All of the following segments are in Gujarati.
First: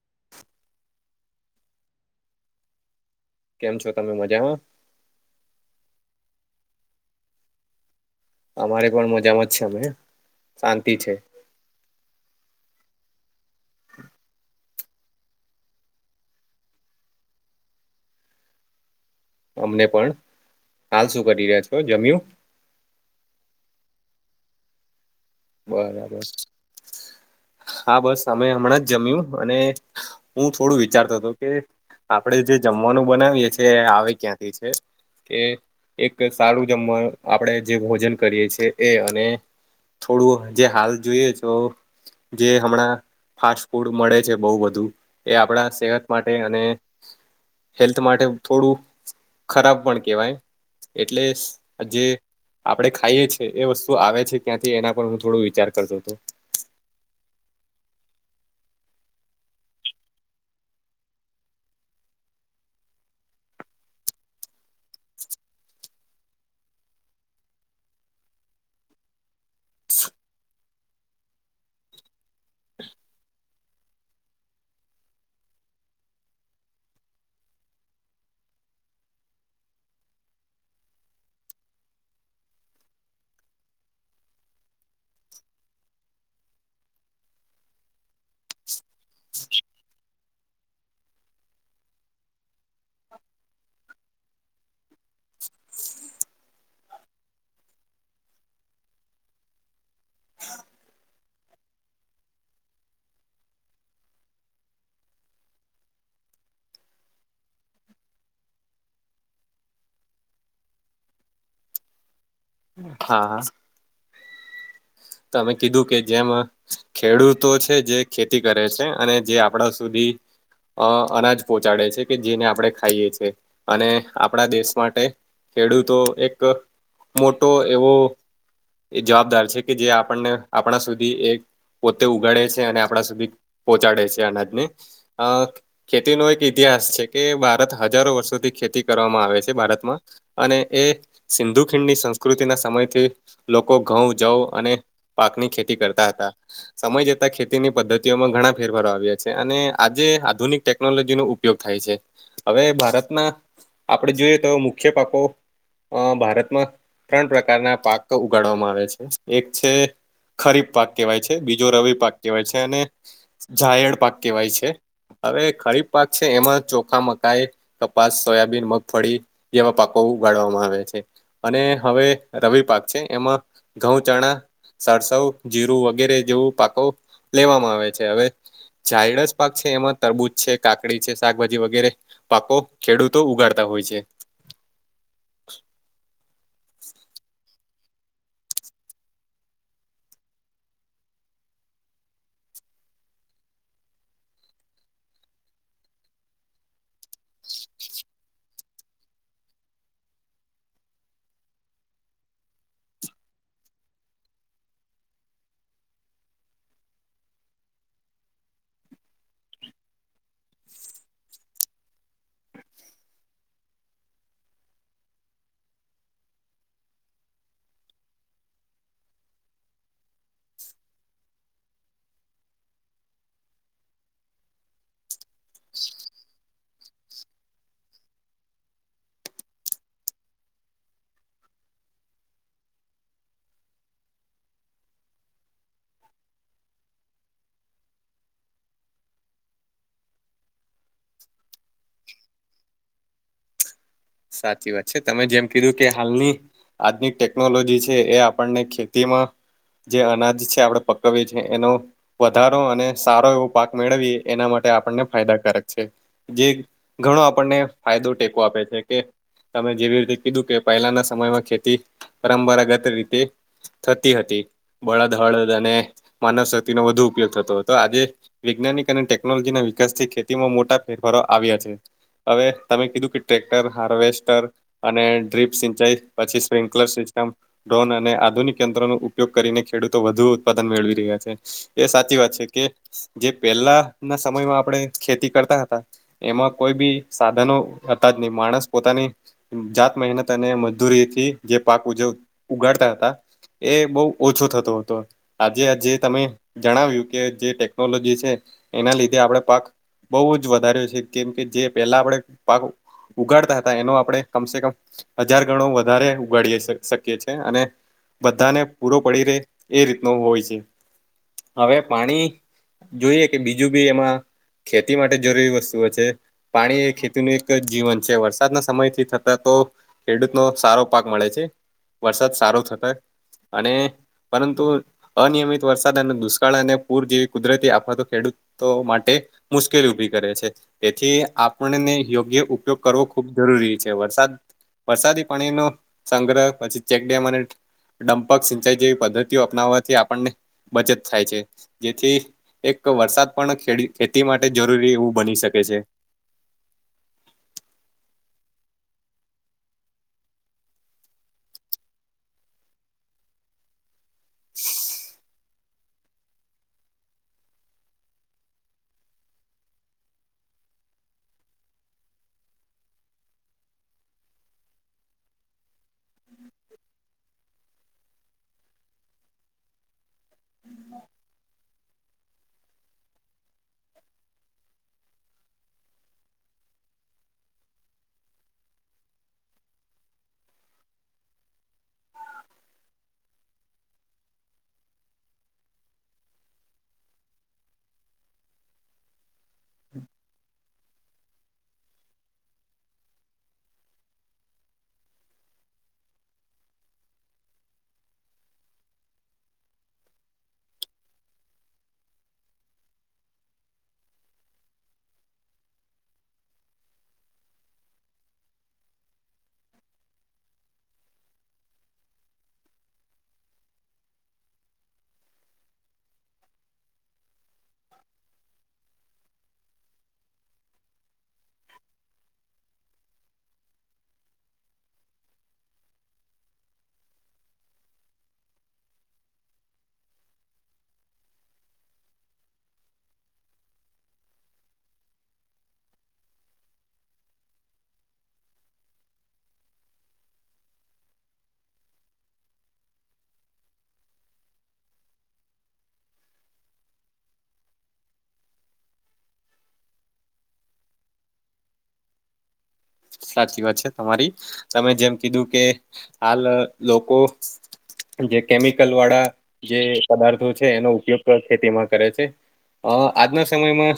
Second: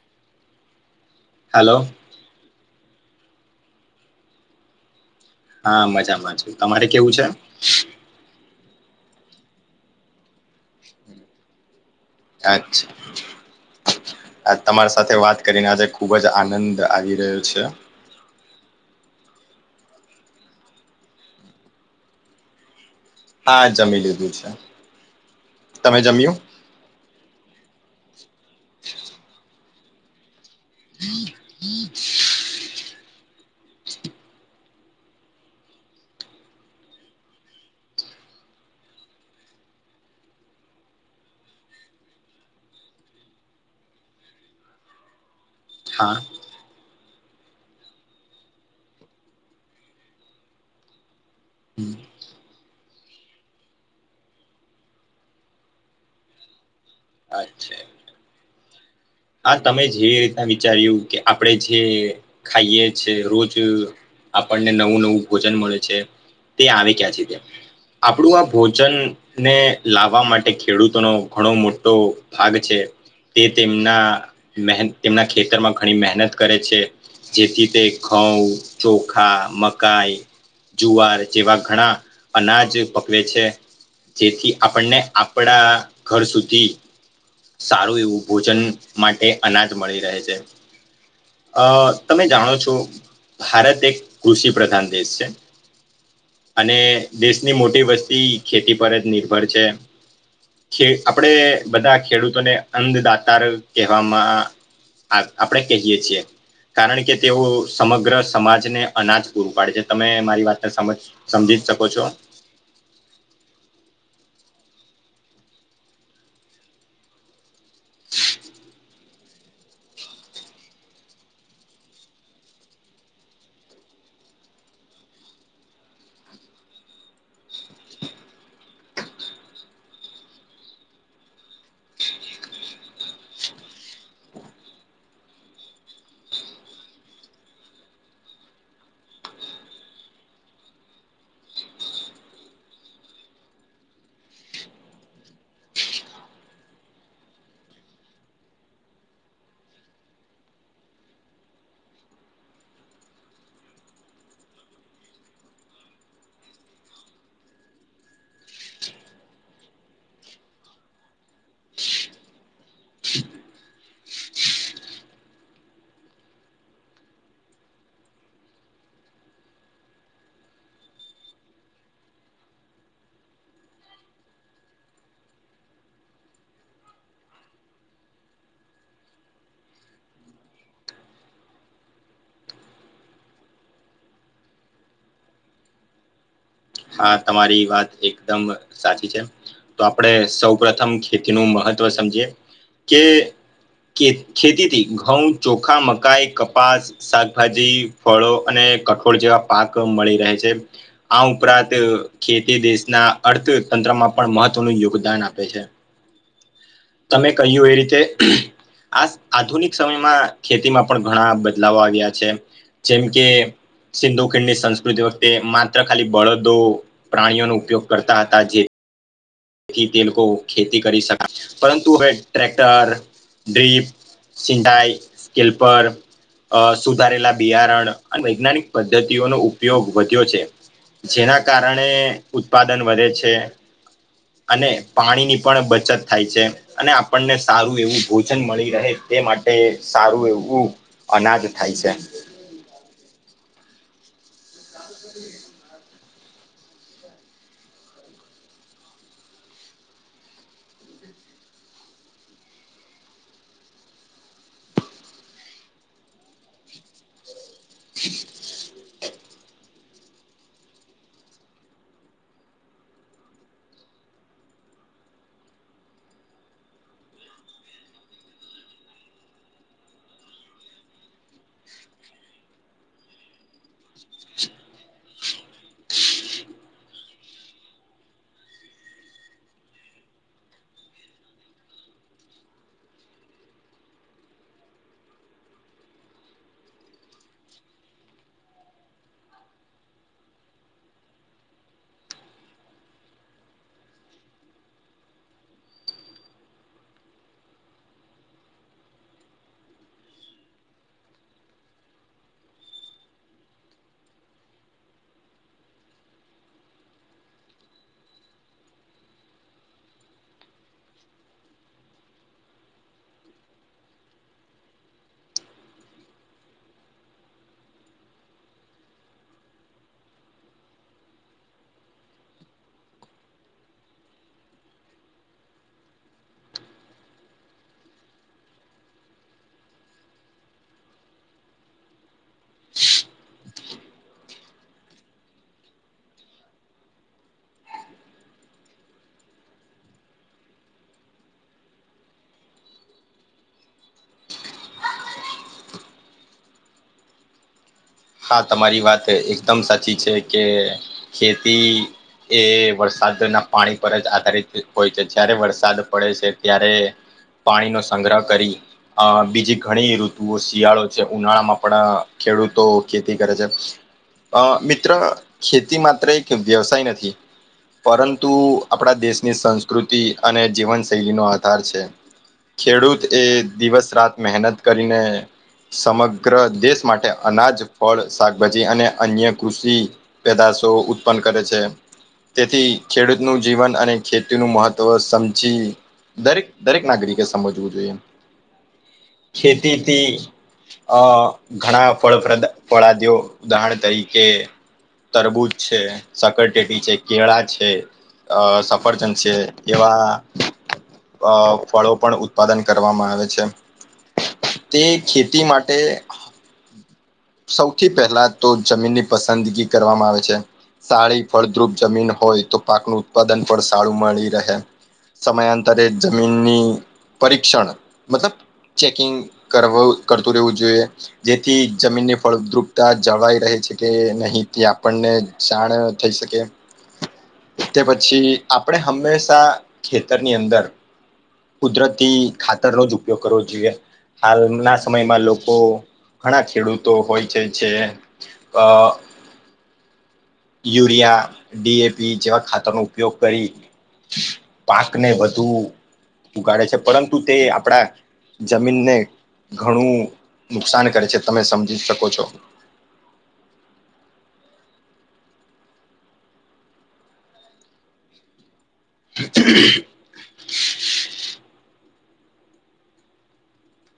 [inaudible] હાલો. કેમ છો તમે મજામાં? હા મજામાં છે, તમારે કેવું છે? અમારે પણ મજામાં જ છે, અમે શાંતિ છે. અચ્છા. તમાર સાથે વાત કરીને આજે ખૂબ જ આનંદ આવી રહ્યો છે. અમને પણ હાલ શું કરી રહ્યા છો જમ્યું? હા જમી લીધું છે. તમે બરાબર જમ્યું હા બસ અમે અમણાં જ જમ્યું અને હું થોડું વિચારતો હતો કે આપડે જે જમવાનું બનાવીએ છે, એ આવે ક્યાંથી છે. કે એક સારું જમવા આપણે જે ભોજન કરીએ છે, એ અને થોડું જે હાલ જોઈએ છો જે હમણાં ફાસ્ટ ફૂડ મળે છે, બોઉ બધું એ આપણા સેહત હા માટે અને હેલ્થ માટે થોડું ખરાબ પણ કેવાય એટલે હમ, જે આપડે ખાઈએ છે, એ વસ્તુ આવે છે, ક્યાંથી એના પર હું થોડો વિચાર કરતો તો અચ્છા. હા તમે જે રીતના વિચાર્યું કે આપણે જે ખાઈએ છે, રોજ આપણને નવું નવું ભોજન મળે છે, તે આવે ક્યાંથી તે આપણું આ ભોજન ને લાવવા માટે ખેડૂતોનો ઘણો મોટો ભાગ છે, તે તેમના મેહ તેમના ખેતરમાં ઘણી મહેનત કરે છે. જેથી તે ઘઉં, ચોખા, મકાઈ જુવાર જેવા ઘણા અનાજ પકવે છે. જેથી આપણને આપણા ઘર સુધી સારું એવું ભોજન માટે અનાજ મળી રહે છે. અ તમે જાણો છો ભારત એક કૃષિ પ્રદાન દેશ છે. અને દેશની મોટી વસ્તી ખેતી પર જ નિર્ભર છે. આપણેે બધા ખેડૂતોને અંદદાતાર કહેવામાં આ આપડે કહીયે છીએ કારણ કે તેઓ સમગ્ર સમાજને અનાજ પૂરું પાડે છે, તમે મારી વાતને સમજ સમજી જ શકો છો. હા હા તમે કીધું કે જેમ ખેડૂતો છે, જે ખેતી કરે છે, અને જે આપડા સુધી અ અનાજ પહોંચાડે છે, કે જેને આપણે ખાઈએ છે, અને આપણા દેશ માટે ખેડૂતો એક ટો એવો જવાબદાર છે, કે જે આપણને આપણા સુધી એક પોતે ઉગાડે છે, અને આપણા સુધી પોહચાડે છે, અનાજને અ ખેતીનો એક ઇતિહાસ છે, કે ભારત હજારો વર્ષોથી ખેતી કરવામાં આવે છે, ભારતમાં અને એ સિંધુ ખીંણીની સં સ્કૃતિના સમયથી લોકો ઘઉં, જવ અને પાકની ખેતી કરતા હતા. સમય જતા ખેતીની પદ્ધતિઓમાં ઘણા ફેરફારો આવ્યા છે, અને આજે આધુનિક ટેકનોલોજીનો ઉ યોગ થાય છે, અવે ભારતના આપણે જોઈએ તો મુખ્ય પાકો અ ભારતમાં ત્રણ પ્રકારના પાક ઉગાડવામાં આવે છે, એક છે. ખરીફ પાક કેવાય છે, બીજો રવિ પાક કેવાય છે, અને ઝાયડ પાક કેવાય છે. અવે ખરીફ પાક છે, એમાં ચોખા, મકાઈ, કપાસ સોયાબીન, મગફળી જેમાં પાકો ઉગાડવામાં આવે છે, અને હવે રવિ પાક છે, એમાં ઘઉં, ચણા સરસવ જીરું વગેરે જેવું પાકો લેવામાં આવે છે, અવે ઝાયડસ પાક છે, એમાં તરબૂજ છે, કાકડી છે, શાકભાજી વગેરે પાકો ખેડૂતો ઉગાડતા હોય છે. હા તમારી વાત એકદમ સાચી છે, તો આપણે સૌ પ્રથમ ખેતીનું મહત્વ સમજીએ કે ખે ખેતીથી ઘઉં, ચોખા, મકાઈ, કપાસ શાકભાજી, ફળો અને કઠોળ જેવા પાક મળી રહે છે, આવ ઉપરાંત ખેતી દેશના અર્થતંત્રમાં પણ મહત્વનું યોગદાન આપે છે. તમે કહ્યું એ રીતે આ આધુનિક સમયમાં ખેતીમાં પણ ઘણા બદલાવો આવ્યા છે. જેમ કે સિંધુ ખીડની સંસ્કૃતિ વખતે માત્ર ખાલી બળદ દો પ્રાણીઓનો ઉપયોગ કરતા હતા જે થી તે લોકો ખેતી કરી શકાય પરંતુ હવે ટ્રેક્ટર ડ્રીપ સિંડાઈ સ્કેલ પર અ સુધારેલા બિયારણ અને વૈજ્ઞાનિક પદ્ધતિઓનો ઉપયોગ વધ્યો છે. જેના કારણે ઉત્પાદન વધે છે. અને પાણીની પણ બચત થાય છે. અને આપણને સારું એવું ભોજન મળી રહે તે માટે સારું એવું અનાજ થાય છે. સાચી વાત છે, તમે જેમ કીધું કે હાલની આજની ટેકનોલોજી છે, એ આપણને ખેતીમાં જે અનાજ છે, આપણે પકવીએ છે, એનો વધારો અને સારો એવો પાક મેળવી એના માટે આપણને ફાયદાકારક છે. જે ઘણો આપણને ફાયદો ટેકો આપે છે. કે તમે જેવી રીતે કીધું કે પહેલાના સમયમાં ખેતી પરંપરાગત રીતે થતી હતી બળદ હળદ અને માનવ શક્તિનો વધુ ઉપયોગ થતો હતો આજે વૈજ્ઞાનિક અને ટેકનોલોજીના વિકાસથી ખેતીમાં મોટા ફેરફારો આવ્યા છે. અવે તમે કીધું કે ટ્રે [unintelligible] હાવેસ્ટર અને ડ્રીપ સિંચાઈ પછી સ્લિકલર સિસ્ટમ ડોન અને આધુનિક યંત્રો નુ ઉપયોગ કરીને ખેડૂતો વધુ ઉત્પાદન મેળવી રહ્યા છે. એ સાચી વાત છે, કે જે પેલા ના સમયમાં આપણે ખેતી કરતા હતા એમાં કોઈ બી સાધનો હતા જ ની માણસ પોતાની જાત મહેનત અને મજદૂરીથી જે પાક ઉજવ ઉગાડતા હતા એ બો ઓછો થતો હતો. આજે જે તમે જણાવ્યું કે જે ટેકનોલોજી છે, એના લીધે આપડે પાક બોવ જ વધારે છે, કેમ કે જે પેલા આપડે પાક ઉગાડતા હતા એનો આપણે કમસે કમ હજાર ગણો વધારે ઉગાડીએ શ શકીએ છે, અને બધાને પૂરો પડી રે એ રીતનું હોય છે, હવે પાણી જોઈએ કે બીજું બી એમાં ખેતી માટે જરૂરી વસ્તુઓ છે, પાણી એ ખેતીને તેજ જીવન છે વરસાદના સમયથી થતા તો ખેડૂતનો સારો પાક મળે છે. વરસાદ સારો થતો અને પરંતુ અનિયમિત વરસાદ અને દુષ્કાળ અને પૂર જેવી કુદરતી આફતો ખેડૂતો માટે મુશ્કેલી ઉભી કરે છે તેથી આપણને યોગ જે ઉપયોગ કરવો ખૂબ જરૂરી છે વરસાદ વરસાદી પાણી નો સંગ્રહ પછી ચેકડેમ અને ડંપક સિંચાઈ જેવી પદ્ધતિઓ અપનાવવાથી આપણને બચત થાય છે જેથી એક વરસાદ પણ ખેડી-ખેતી માટે જરૂરી એવું બની શકે છે. હા, તમારી વાત એકદમ સાચી છે કે ખેતી એ વરસાદના પાણી પર જ આધારિત હોય છે. જ્યારે વરસાદ પડે છે ત્યારે પાણીનો સંગ્રહ કરી અહ બીજી ઘણી ઋતુઓ શિયાળો છે ઉનાળા માં આપડા ખેડૂતો ખેતી કરે છે. અહ મિત્ર ખેતી માત્ર એક વ્યવસાય નથી પરંતુ આપડા દેશની સંસ્કૃતિ અને જીવનશૈલીનો આધાર છે. ખેડૂત એ દિવસ રાત મહેનત કરીને સમગ્ર દેશ માટે અનાજ ફળ શાકભાજી અને અન્ય કૃષિ પેદાશો ઉત્પન્ન કરે છે. તેથી ખેડૂતનું જીવન અને ખેતીનું મહત્ત્વ સમજી દરેક દરેક નાગરિકે સમજવું જોઈએ. ખેતીથી અહ ઘણા ફળ પ્રદા પળા દ્યો ઉદાહરણ તરીકે તરબૂજ છે સકરટેટી છે કેળા છે અહ સફરજન છે એવા અહ ફળો પણ ઉત્પાદન કરવામાં આવે છે. તે ખેતી માટે સૌથી પહેલા તો જમીનની પસંદગી કરવામાં આવે છે. સાળી ફળદ્રુપ જમીન હોય તો પાકનું ઉત્પાદન પણ સાળું મળી રહે. સમયાંતરે જમીનની પરીક્ષણ મતલબ ચેકિંગ કરવું કરતું રહેવું જોઈએ જેથી જમીનની ફળદ્રુપતા જળવાઈ રહે છે કે નહીં તે આપણને જાણ થઈ શકે [inaudible] તે પછી આપડે હંમેશા ખેતરની અંદર કુદરતી ખાતરનો જ ઉપયોગ કરવો જોઈએ. હાલના સમયમાં લોકો ઘણા ખેડૂતો હોય છે જે અહ યુરિયા ડી એ પી જેવા ખાતરનો ઉપયોગ કરી પાકને વધુ ઉગાડે છે પરંતુ તે આપડા જમીનને ઘણું નુકસાન કરે છે તમે સમજી શકો છો. સાચી વાત છે તમારી તમે જેમ કીધું કે હાલ અહ લોકો જે કેમિકલ વાળા જે પદાર્થો છે એનો ઉપયોગ ખેતીમાં કરે છે. અહ આજના સમયમાં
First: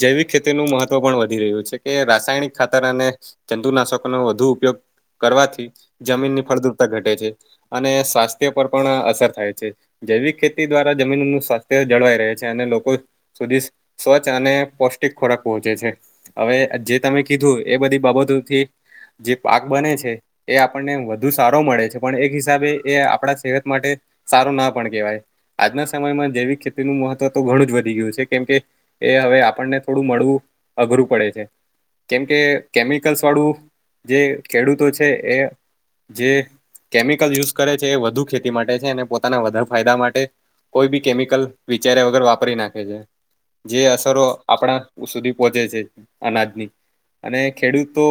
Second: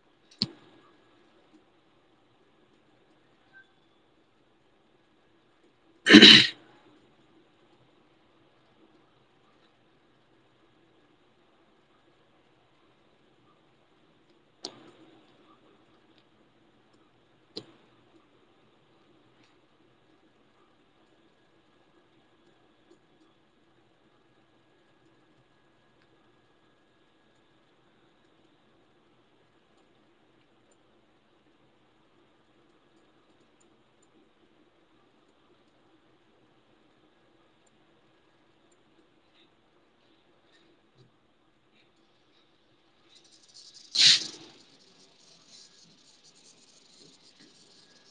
જૈવિક ખેતીનું મહત્વ પણ વધી રહ્યું છે કે રાસાયણિક ખાતર અને જંતુનાશકનો વધુ ઉપયોગ કરવાથી જમીન ની ફળદ્રળતા ઘટે છે. અને સ્વાસ્થ્ય પર પણ અહ અસર થાય છે. જૈવિક ખેતી દ્વારા જમીનનું સ્વાસ્થ્ય જળવાઈ રહે છે અને લોકો સુધી સ્વચ્છ અને પૌષ્ટિક ખોરાક પહોંચે છે હવે જે તમે કીધું એ બધી બાબતોથી જે પાક બને છે એ આપણને વધુ સારો મળે છે પણ એક હિસાબે એ આપણા સેહત માટે સારો ના પણ કેહેવાય આજના સમયમાં જૈવિક ખેતીનું મહત્વ તો ઘણું જ વધી ગયું છે કેમ કે એ હવે આપણને થોડું મળવું અઘરું પડે છે કેમકે કેમિકલ્સ વાળું જે ખેડૂતો છે એ જે કેમિકલ યુઝ કરે છે એ વધુ ખેતી માટે છે અને પોતાના વધારે ફાયદા માટે કોઈ બી કેમિકલ વિચાર્યા વગર વાપરી નાખે છે. જે અસરો આપણા સુધી પહોંચે છે અનાજની અને ખેડૂતો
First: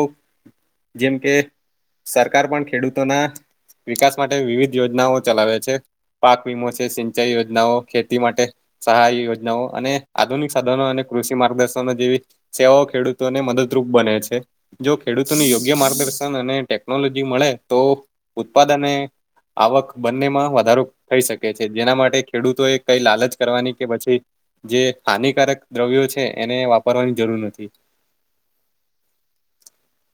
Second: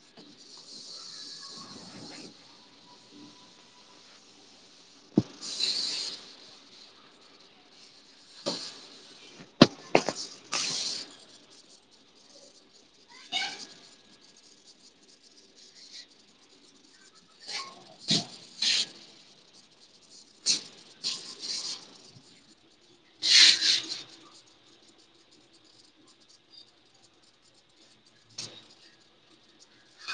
જેમ કે સરકાર પણ ખેડૂતોના વિકાસ માટે વિવિધ યોજનાઓ ચલાવે છે. પાક વીમો છે સિંચાઈ યોજનાઓ ખેતી માટે સહાય યોજનાઓ અને આધુનિક સાધનો અને કૃષિ માર્ગદર્શનો જેવી સેવાઓ ખેડૂતોને મદદરૂપ બને છે. જો ખેડૂતોને યોગ્ય માર્ગદર્શન અને ટેકનોલોજી મળે તો ઉત્પાદને આવક બંને માં વધારો થઈ શકે છે, જેના માટે ખેડૂતોએ કંઈ લાલચ કરવાની કે પછી જે હાનિકારક દ્રવ્યો છે, એને વાપરવાની જરૂર નથી.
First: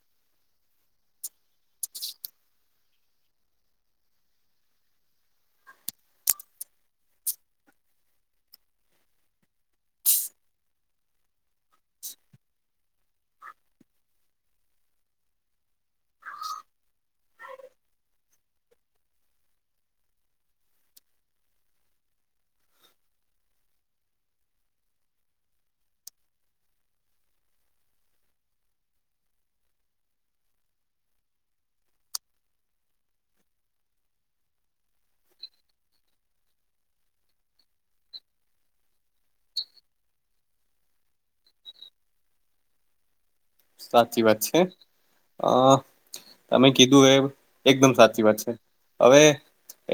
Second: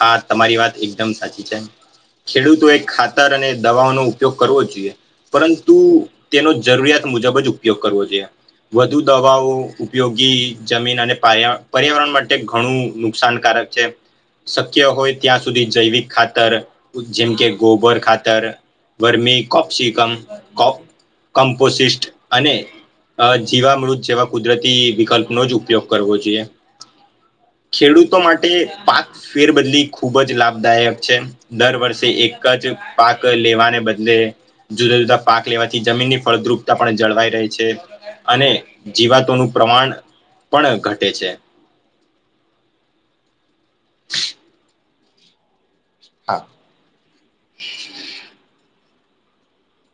હા તમારી વાત એકદમ સાચી છે. ખેડૂતોએ ખાતર અને દવાઓનો ઉપયોગ કરવો જ જોઈએ. પરંતુ તેનો જરૂરિયાત મુજબ જ ઉપયોગ કરવો જોઈએ. વધુ દવાઓ ઉપયોગી જમીન અને પાયા પર્યાવરણ માટે ઘણું નુકસાનકારક છે. શક્ય હોય ત્યાં સુધી જૈવિક ખાતર જેમ કે ગોબર ખાતર વર્મી કોપ્સિકમ કોમ્પોસિસ્ટ અને અ જીવામૃત જેવા કુદરતી વિકલ્પનો જ ઉપયોગ કરવો જોઈએ. ખેડૂતો માટે પાક ફેરબદલી ખુબ જ લાભદાયક છે. દર વર્ષે એક જ પાક લેવાને બદલે જુદા -જુદા પાક લેવાથી જમીનની ફળદ્રુપતા પણ જળવાઈ રહે છે. અને જીવાતોનું પ્રમાણ પણ ઘટે છે. સાચી વાત છે, અ તમે કીધું એ એકદમ સાચી વાત છે. હવે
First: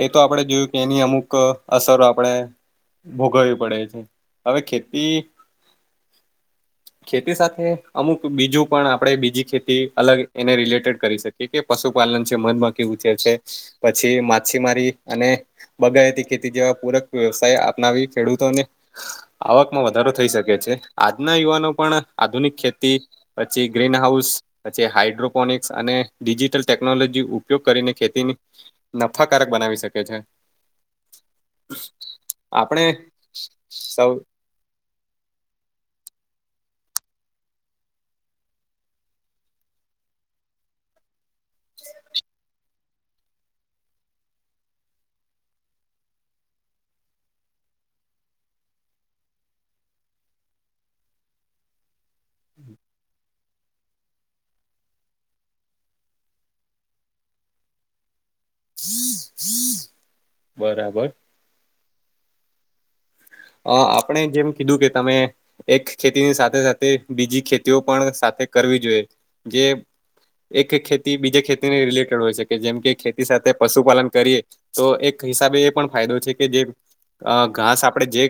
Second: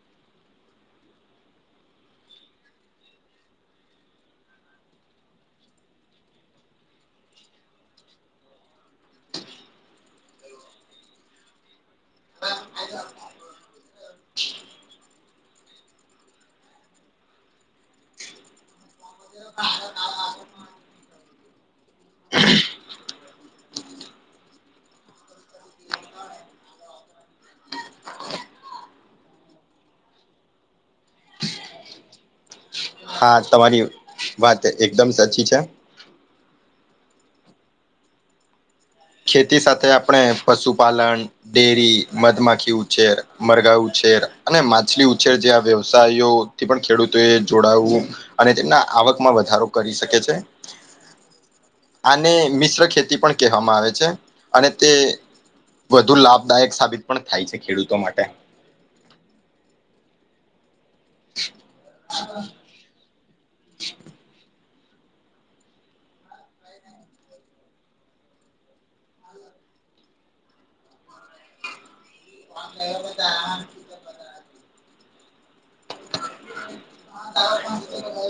એ તો આપણે જોયું કે એની અમુક અસરો આપણેે ભોગવવી પડે છે, હવે ખેતી ખેતી સાથે અમુક બીજું પણ આપણે બીજી ખેતી અલગ એને રિલેટેડ કરી શકીએ. કે પશુપાલન છે, મધમાખી ઉછેર છે, પછી માછીમારી અને બગાયતી ખેતી જેવા પૂરક વ્યવસાય અપનાવી ખેડૂતોને આવકમાં વધારો થઈ શકે છે, આજના યુવાનો પણ આધુનિક ખેતી પછી ગ્રીનહાઉસ પછી હાઇડ્રોપોનિક્સ અને ડિજિટલ ટેકનોલોજી ઉપયોગ કરીને ખેતીની નફાકારક બનાવી શકે છે. આપણે હા તમારી સૌ વાત એકદમ સાચી છે. ખેતી સાથે આપણે પશુપાલન ડેરી મધમાખી ઉછેર મરગા ઉછેર અને માછલી ઉછેર જેવા વ્યવસાયો થી પણ ખેડૂતોએ જોડાવું અને તેમના આવકમાં વધારો કરી શકે છે. [unintelligible] [inaudible] આને મિશ્ર ખેતી પણ કહેવામાં આવે છે અને તે વધુ લાભદાયક સાબિત પણ થાય છે ખેડૂતો માટે. બરાબર. હા. અહ આપણે જેમ કીધું કે તમે એક ખેતીની સાથે સાથે બીજી ખેતીઓ પણ સાથે કરવી જોઈએ જે એક ખેતી બીજે ખેતીને રિલેટેડ ટેડ હોય શકે જેમ કે ખેતી સાથે પશુપાલન કરીએ તો એક હિસાબે એ પણ ફાયદો છે, કે જે અહ ઘાસ આપડે જે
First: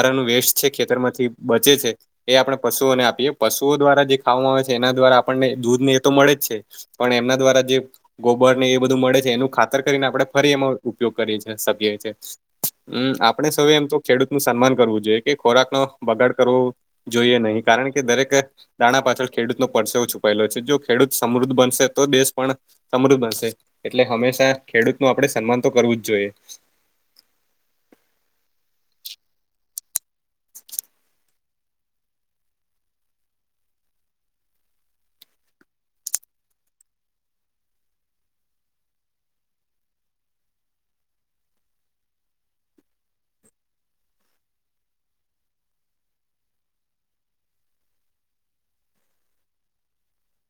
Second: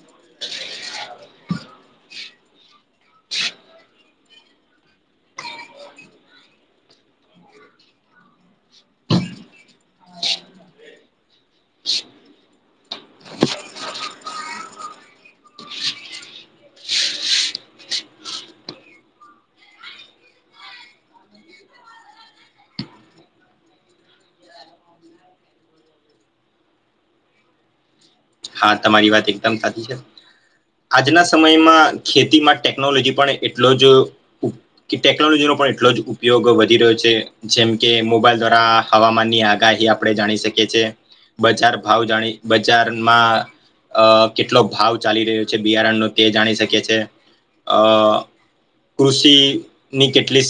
તેનું વેસ્ટ છે, ખેતરમાંથી બચે છે એ આપણે પશુઓને આપીએ પશુઓ દ્વારા જે ખાવામાં આવે છે, એના દ્વારા આપણને દૂધ ને એ તો મળે જ છે. પણ એમના દ્વારા જે ગોબરને એ બધું મળે છે, એનું ખાતર કરીને આપણે ફરી એમાં ઉપયોગ કરીએ છીએ સખીએ છીએ. હમ્મ, આપણે સૌ એમ તો ખેડૂતનું સન્માન કરવું જોઈએ, કે ખોરાક નો બગાડ કરવો જોઈએ નહીં કારણ કે દરેક એ દાણા પાછળ ખેડૂત નો પરસેવો છુપાયેલો છે. જો ખેડૂત સમૃદ્ધ બનશે તો દેશ પણ સમૃદ્ધ બનશે એટલે હંમેશા ખેડૂત નો આપડે સન્માન તો કરવું જ જોએ. હા, તમારી વાત એકદમ સાચી છે. આજના સમયમાં ખેતીમાં ટેકનોલોજી પણ એટલો જ ઉપ કે ટેકનોલોજીનો પણ એટલો જ ઉપયોગ વધી રહ્યો છે. જેમ કે મોબાઈલ દ્વારા હવામાનની આગાહી આપણે જાણી શકીએ છીએ. બચાર ભાવ જાણી બજાર માં અહ કેટલો ભાવ ચાલી રહ્યો છે બિયારણનો કે જાણી શકે છે. અહ કૃષિની કેટલી